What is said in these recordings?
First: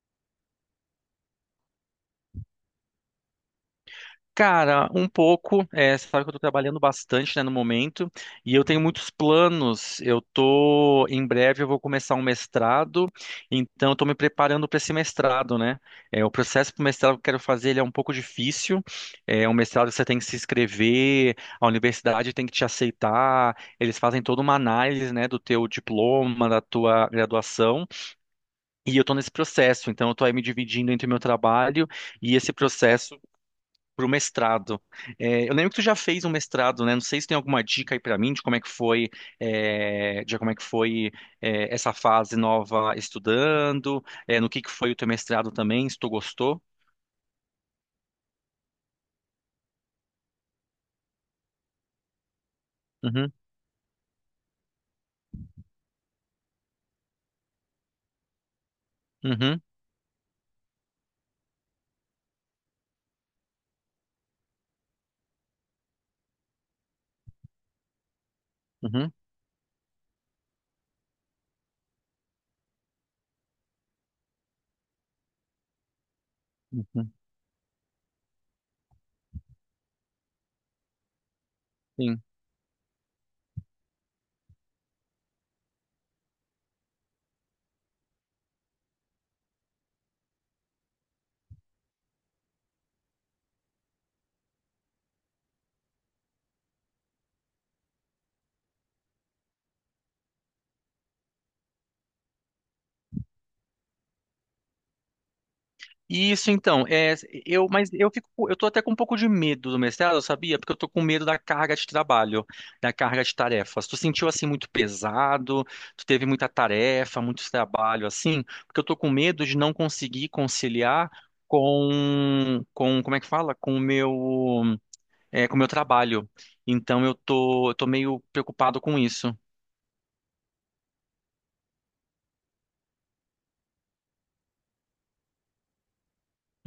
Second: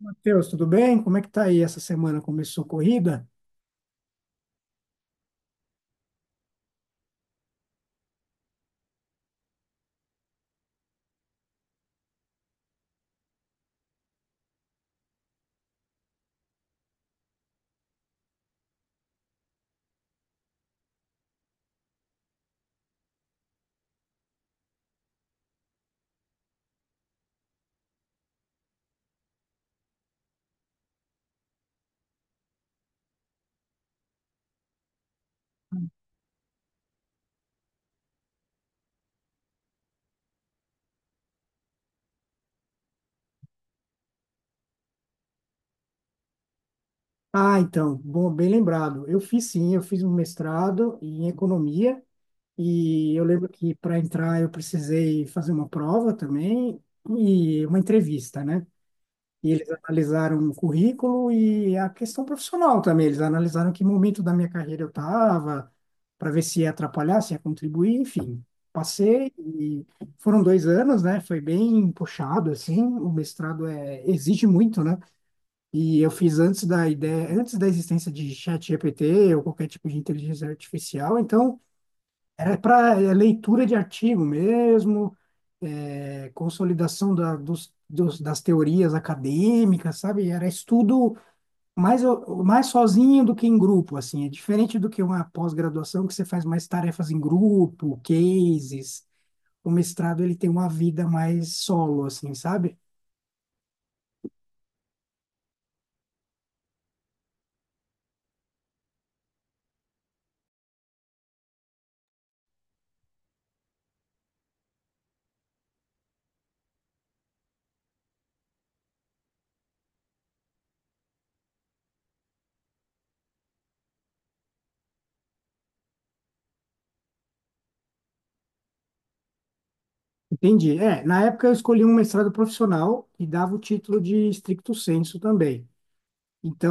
Matheus, tudo bem? Como é que tá aí essa semana? Começou corrida? Cara, um pouco, você sabe que eu tô trabalhando bastante, né, no momento, e eu tenho muitos planos. Em breve eu vou começar um mestrado, então eu tô me preparando para esse mestrado, né? O processo para o mestrado que eu quero fazer, ele é um pouco difícil. É um mestrado que você tem que se inscrever, a universidade tem que te aceitar, eles fazem toda uma análise, né, do teu diploma, da tua graduação, e eu tô nesse processo, então eu tô aí me dividindo entre o meu trabalho e esse processo pro mestrado. Eu lembro que tu já fez um mestrado, né? Não sei se tem alguma dica aí pra mim de como é que foi, essa fase nova estudando, no que foi o teu mestrado também, se tu gostou. Ah, então, bom, bem lembrado. Eu fiz sim, eu fiz um mestrado em economia e eu Uhum, lembro que para entrar eu precisei fazer uma prova também e uma entrevista, né? E uhum, eles analisaram o currículo e a questão profissional também. Eles analisaram que momento da minha carreira eu estava, para ver se ia atrapalhar, se ia contribuir, enfim. uhum, Passei e foram 2 anos, né? Foi bem puxado, assim. O mestrado é, exige muito, né? E eu fiz antes da uhum, ideia, antes da existência de ChatGPT ou qualquer tipo de inteligência artificial. Então, sim. era para leitura de artigo mesmo é, consolidação das teorias acadêmicas, sabe? Era estudo mais, mais sozinho do que em grupo, assim. É diferente do que uma pós-graduação que você faz mais tarefas em grupo, cases. O mestrado, ele tem uma vida mais solo, assim, sabe? Isso então, mas eu eu tô até com um pouco de medo do mestrado, sabia? Porque eu tô com medo da carga de trabalho, da carga de tarefas. Tu sentiu assim muito pesado, tu teve muita tarefa, muito trabalho assim, porque eu tô com medo de não conseguir conciliar como é que fala? Com o meu trabalho. Então eu tô meio preocupado com isso. Entendi. É, na época eu escolhi um mestrado profissional e dava o título de stricto sensu também.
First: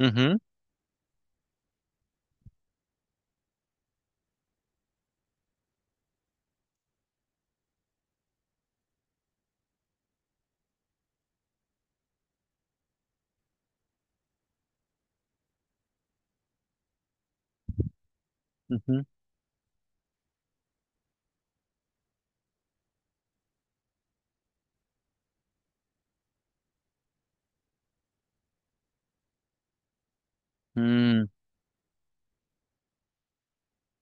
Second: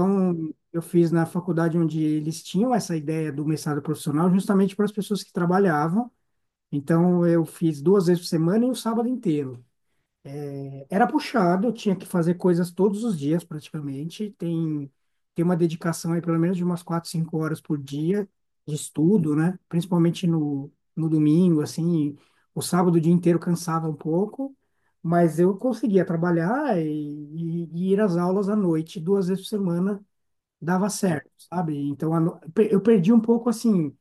Uhum, eu fiz na faculdade onde eles tinham essa ideia do mestrado profissional justamente para as pessoas que trabalhavam. Então eu fiz duas vezes por semana e um sábado inteiro. Era puxado, eu tinha que fazer coisas todos os dias praticamente. Tem uma dedicação aí pelo menos de umas quatro, cinco horas por dia de uhum. estudo, né? Principalmente no domingo, assim. O sábado o dia inteiro cansava um pouco, mas eu conseguia trabalhar e ir às aulas à noite, duas vezes por semana, dava Hum. certo, sabe? Então a no- pe- eu perdi um pouco assim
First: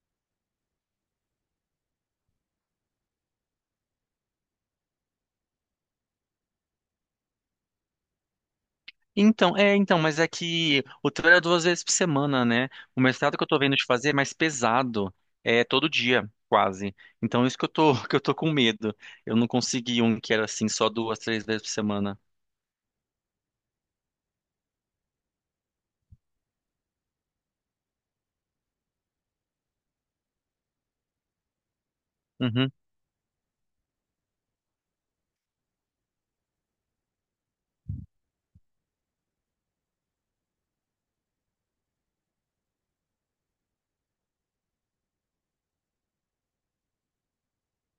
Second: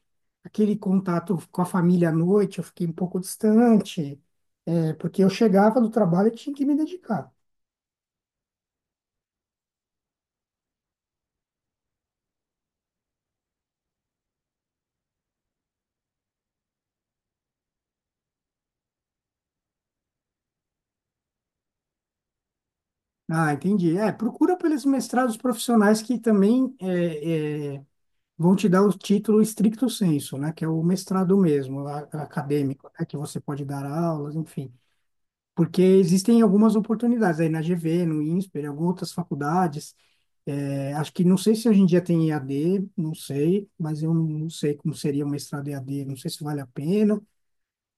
aquele contato com a família à noite, eu fiquei um pouco distante, é, porque eu chegava do trabalho e tinha que me dedicar. Então, mas é que o trabalho é duas vezes por semana, né? O mestrado que eu tô vendo de fazer é mais pesado, é todo dia, quase. Então, isso que eu tô, que eu tô com medo. Eu não consegui um que era assim, só duas, três vezes por semana. Ah, entendi. É, procura pelos mestrados profissionais que também vão te dar o título stricto sensu, né? Que é o mestrado mesmo, a- Uhum, acadêmico, né? Que você pode dar aulas, enfim. Porque existem algumas oportunidades aí na GV, no INSPER, em algumas outras faculdades. É, acho que não sei se hoje em dia tem EAD, não sei, mas eu não sei como seria o mestrado EAD, não sei se vale a pena,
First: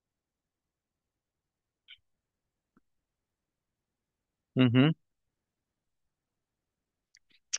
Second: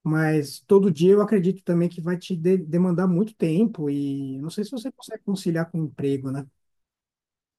mas todo dia eu acredito também que vai te de- demandar muito tempo e não sei se você uhum. consegue conciliar com o emprego, né?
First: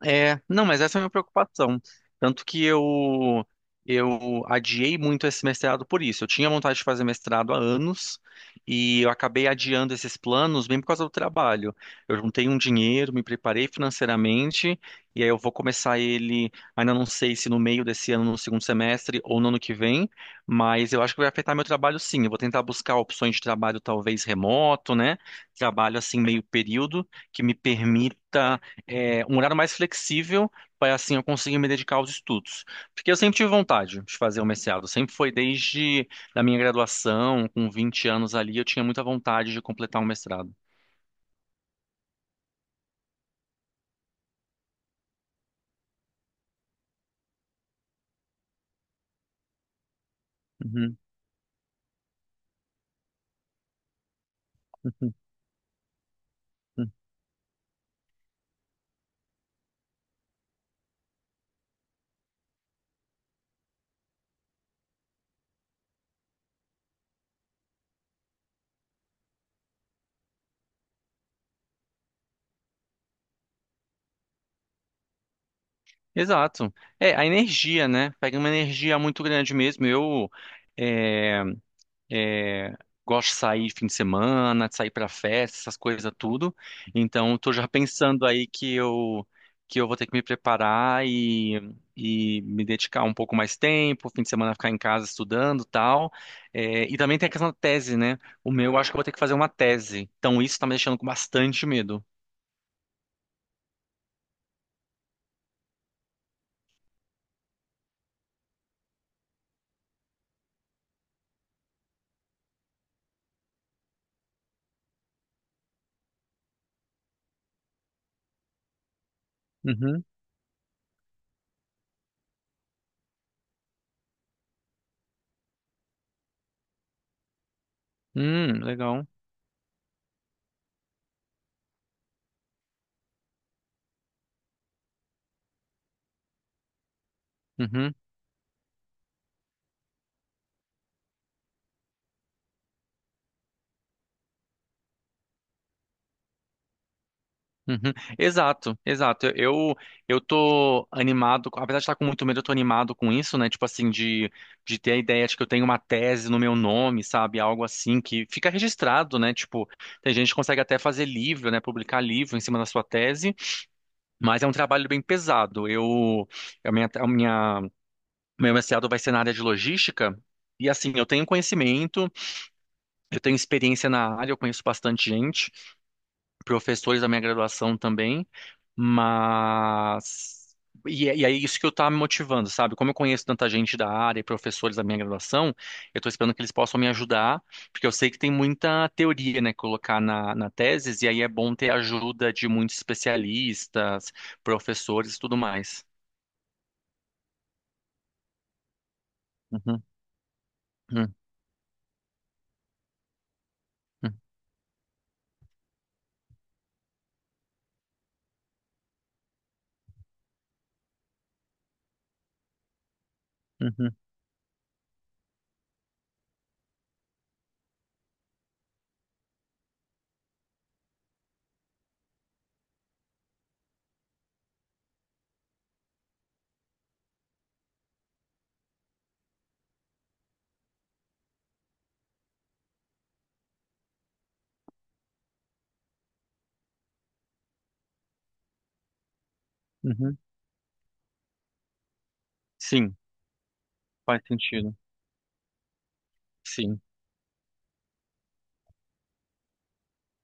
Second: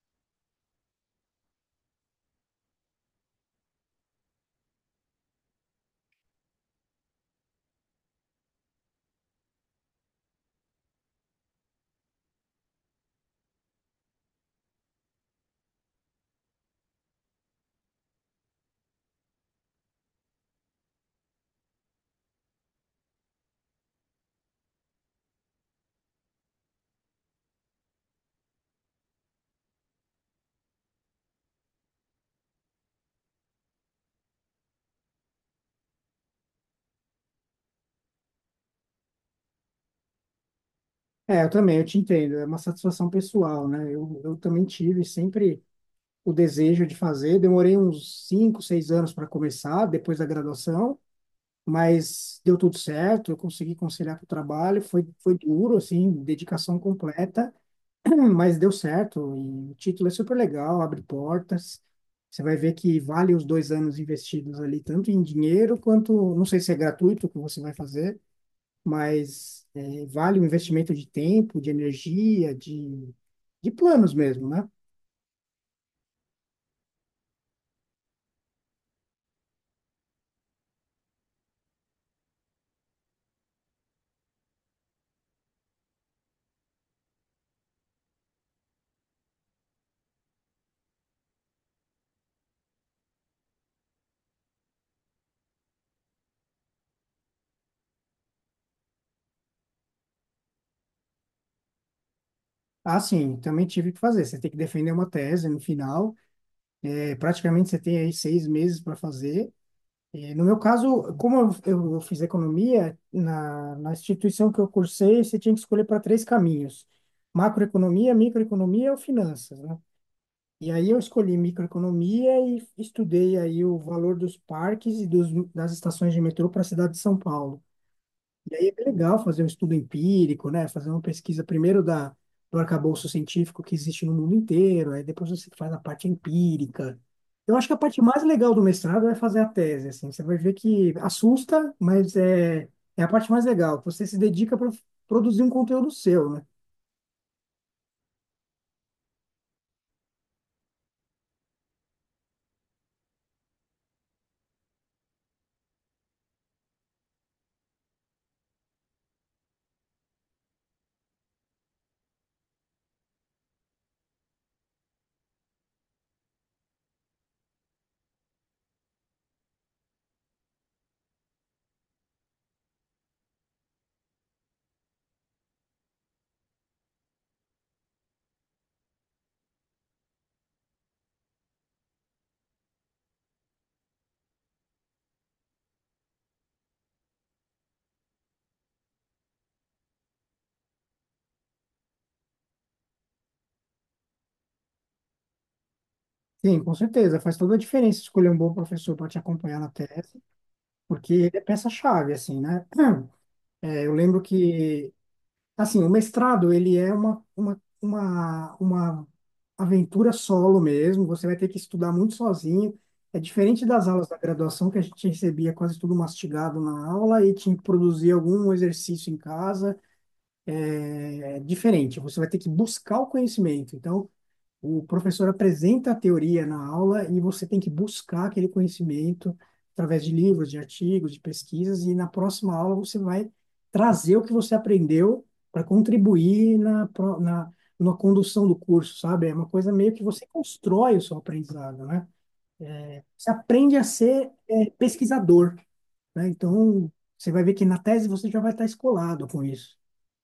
Não, mas essa é a minha preocupação. Tanto que eu adiei muito esse mestrado por isso. Eu tinha vontade de fazer mestrado há anos e eu acabei adiando esses planos bem por causa do trabalho. Eu juntei um dinheiro, me preparei financeiramente e aí eu vou começar ele, ainda não sei se no meio desse ano, no segundo semestre ou no ano que vem, mas eu acho que vai afetar meu trabalho sim. Eu vou tentar buscar opções de trabalho talvez remoto, né? Trabalho assim meio período que me permita um horário mais flexível para assim eu conseguir me dedicar aos estudos. Porque eu sempre tive vontade de fazer o mestrado, sempre foi desde a minha graduação, com 20 anos ali, eu tinha muita vontade de completar um mestrado. É, eu também, eu te entendo, é uma satisfação pessoal, né? Eu também tive sempre o desejo de fazer, demorei uns 5, 6 anos para começar, depois da graduação, Uhum, mas deu tudo certo, eu consegui conciliar com o trabalho, foi, uhum, foi duro, assim, dedicação uhum. completa, mas deu certo, e o título é super legal, abre portas, você vai ver que vale os 2 anos investidos ali, tanto em dinheiro quanto, não sei se é gratuito o que você vai fazer, mas é, vale o investimento de tempo, de energia, de planos mesmo, né? Exato. É, a energia, né? Pega uma energia muito grande mesmo. Eu é, É, gosto de sair fim de semana, de sair pra festa, essas coisas tudo. Então, tô já pensando aí que eu vou ter que me preparar e me dedicar um pouco mais tempo, fim de semana ficar em casa estudando, tal. E também tem a questão da tese, né? Eu acho que eu vou ter que fazer uma tese. Então, isso tá me deixando com bastante medo. Ah, sim, também tive que fazer. Você tem que defender uma tese no final. É, praticamente você tem aí 6 meses para fazer. E no meu caso, como eu fiz economia, na instituição que eu cursei, você tinha que escolher para três caminhos: macroeconomia, microeconomia ou finanças, né? Uhum. E aí eu escolhi microeconomia e estudei aí o valor dos parques e das estações de metrô para a cidade de São Paulo. E aí é bem Legal. legal fazer um estudo empírico, né? Fazer uma pesquisa primeiro do arcabouço científico que existe no mundo inteiro, aí depois você faz a parte empírica. Eu acho que a Uhum. parte mais legal do mestrado é fazer a tese, assim. Você vai ver que assusta, mas é, é a parte mais legal. Você se dedica para produzir um conteúdo seu, né? Uhum. Exato, exato. Eu tô animado, apesar de estar com muito medo, eu tô animado com isso, né? Tipo assim, de ter a ideia de que eu tenho uma tese no meu nome, sabe? Algo assim que fica registrado, né? Tipo, tem gente que consegue até fazer livro, né? Publicar livro em cima da sua tese, mas é um trabalho bem pesado. Eu a minha meu mestrado vai ser na área de logística. E assim, eu tenho conhecimento, eu tenho experiência na área, eu conheço bastante gente, professores da minha graduação também, mas. E é isso que eu tá me motivando, sabe? Como eu conheço tanta gente da área e professores da minha graduação, eu tô esperando que eles possam me ajudar, porque eu sei que tem muita teoria, né, colocar na tese, e aí é bom ter ajuda de muitos especialistas, professores e tudo mais. Sim, com certeza. Faz toda a diferença escolher um bom professor para te acompanhar na Uhum, tese, porque uhum, ele é peça-chave, assim, né? É, eu uhum, lembro que assim, o mestrado, ele é uma aventura solo mesmo, você vai ter que estudar muito sozinho. É diferente das uhum, aulas da graduação, que a gente recebia quase tudo mastigado na aula e tinha que produzir algum exercício em casa. É diferente, você vai ter que buscar o conhecimento. Então, o professor apresenta a teoria na aula e você tem que buscar aquele conhecimento através de livros, de artigos, de pesquisas, e na próxima aula você vai trazer o que você aprendeu para contribuir na condução do curso, sabe? É uma coisa meio que uhum. você constrói o seu aprendizado, né? Sim, Você aprende a faz ser, sentido. pesquisador, né? Sim. Então, você vai ver que na tese você já vai estar escolado com isso.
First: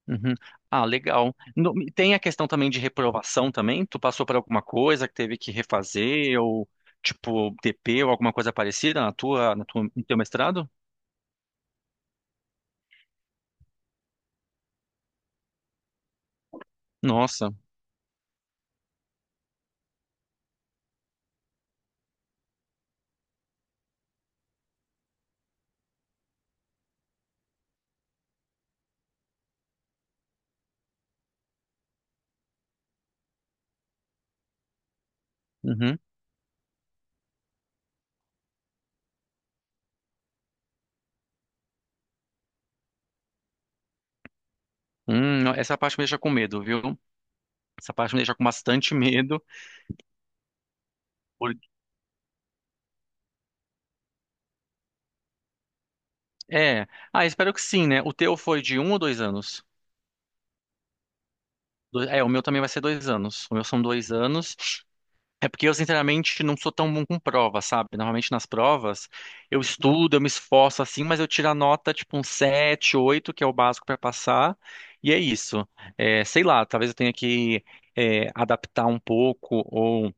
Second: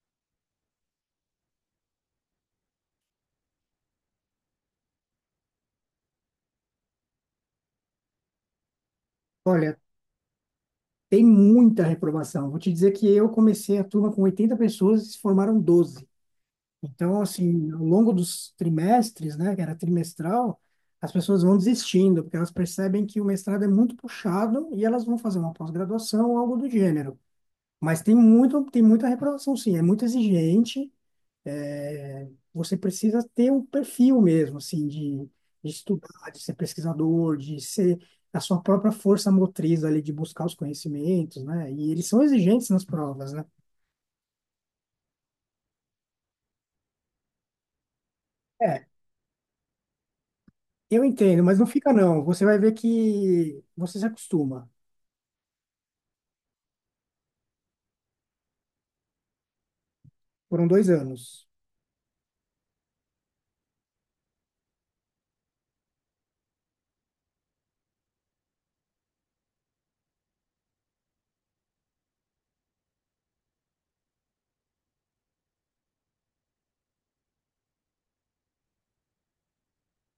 Uhum. Ah, legal. Tem a questão também de reprovação também? Tu passou por alguma coisa que teve que refazer ou tipo TP ou alguma coisa parecida na tua, na Olha, tua, no teu mestrado? tem muita reprovação. Vou te dizer que eu comecei a turma com 80 pessoas e se formaram 12. Então, Nossa. assim, ao longo dos trimestres, né, que era trimestral, as pessoas vão desistindo, porque elas percebem que o mestrado é muito puxado e elas vão fazer uma pós-graduação ou algo do gênero. Mas tem muita reprovação, sim, é muito exigente é, você precisa ter um perfil mesmo, assim, de Uhum. estudar, de ser pesquisador, de ser a sua própria força motriz ali, de buscar os conhecimentos, né? E eles são exigentes nas provas, né? Não, essa parte me deixa com medo, viu? Essa parte me deixa com É, bastante medo. eu entendo, por- mas não fica não. Você vai ver que você se acostuma. É. Ah, espero que sim, né? O teu foi de 1 ou 2 anos? Foram dois anos. É, o meu também vai ser 2 anos. O meu são 2 anos. É porque eu, sinceramente, não sou tão bom com prova, sabe? Normalmente nas provas eu estudo, eu me esforço assim, mas eu tiro a nota tipo um 7, 8 que é o básico para passar, e é isso. Sei lá, talvez eu tenha que adaptar um pouco ou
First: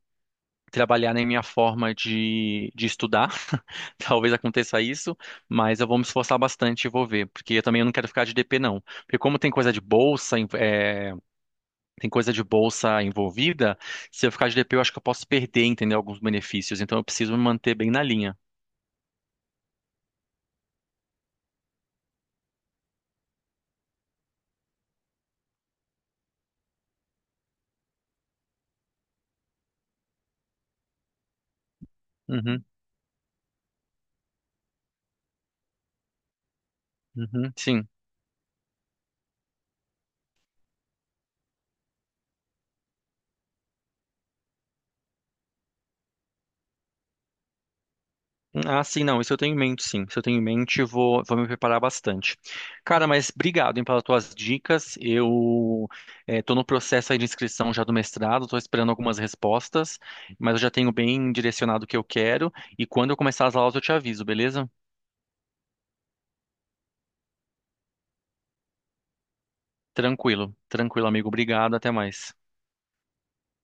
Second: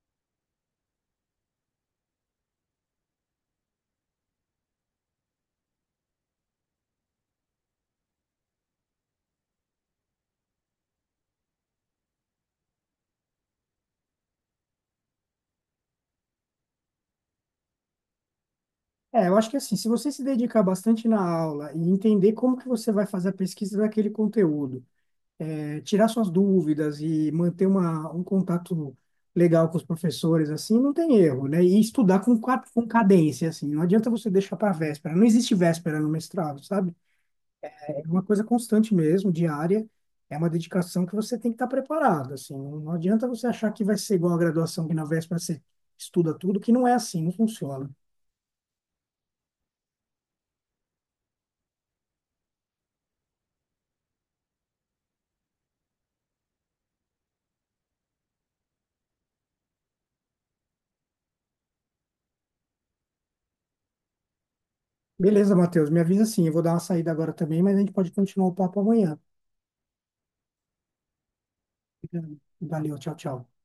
trabalhar na minha forma de estudar, talvez aconteça isso, mas eu vou me esforçar bastante e vou ver, porque eu também não quero ficar de DP, não. Porque como tem coisa de bolsa, tem coisa de bolsa envolvida, se eu ficar de DP, eu acho que eu posso perder, entendeu? Alguns benefícios. Então eu preciso me manter bem na linha. É, eu acho que assim, se você se dedicar bastante na aula e entender como que você vai fazer a pesquisa daquele conteúdo, é, tirar suas dúvidas e manter um contato legal com os professores, assim, não tem erro, né? E estudar Uhum, com cadência, assim, não adianta você deixar para véspera, não existe véspera no mestrado, sabe? uhum, sim. É uma coisa constante mesmo, diária, é uma dedicação que você tem que estar preparado, assim, não adianta você achar que vai ser igual a graduação, que na véspera você estuda tudo, que não é assim, não funciona. Ah, sim, não. Isso eu tenho em mente, sim. Isso eu tenho em mente, vou me preparar bastante. Cara, mas obrigado, hein, pelas tuas dicas. Eu estou no processo aí de inscrição já do mestrado, estou esperando algumas respostas, mas eu já tenho bem direcionado o que eu quero. E quando eu começar as aulas, eu te aviso, beleza? Beleza, Matheus, me avisa sim, eu vou dar uma saída agora também, mas a gente pode continuar o papo amanhã. Tranquilo, tranquilo, amigo. Obrigado, até mais. Valeu, tchau, tchau.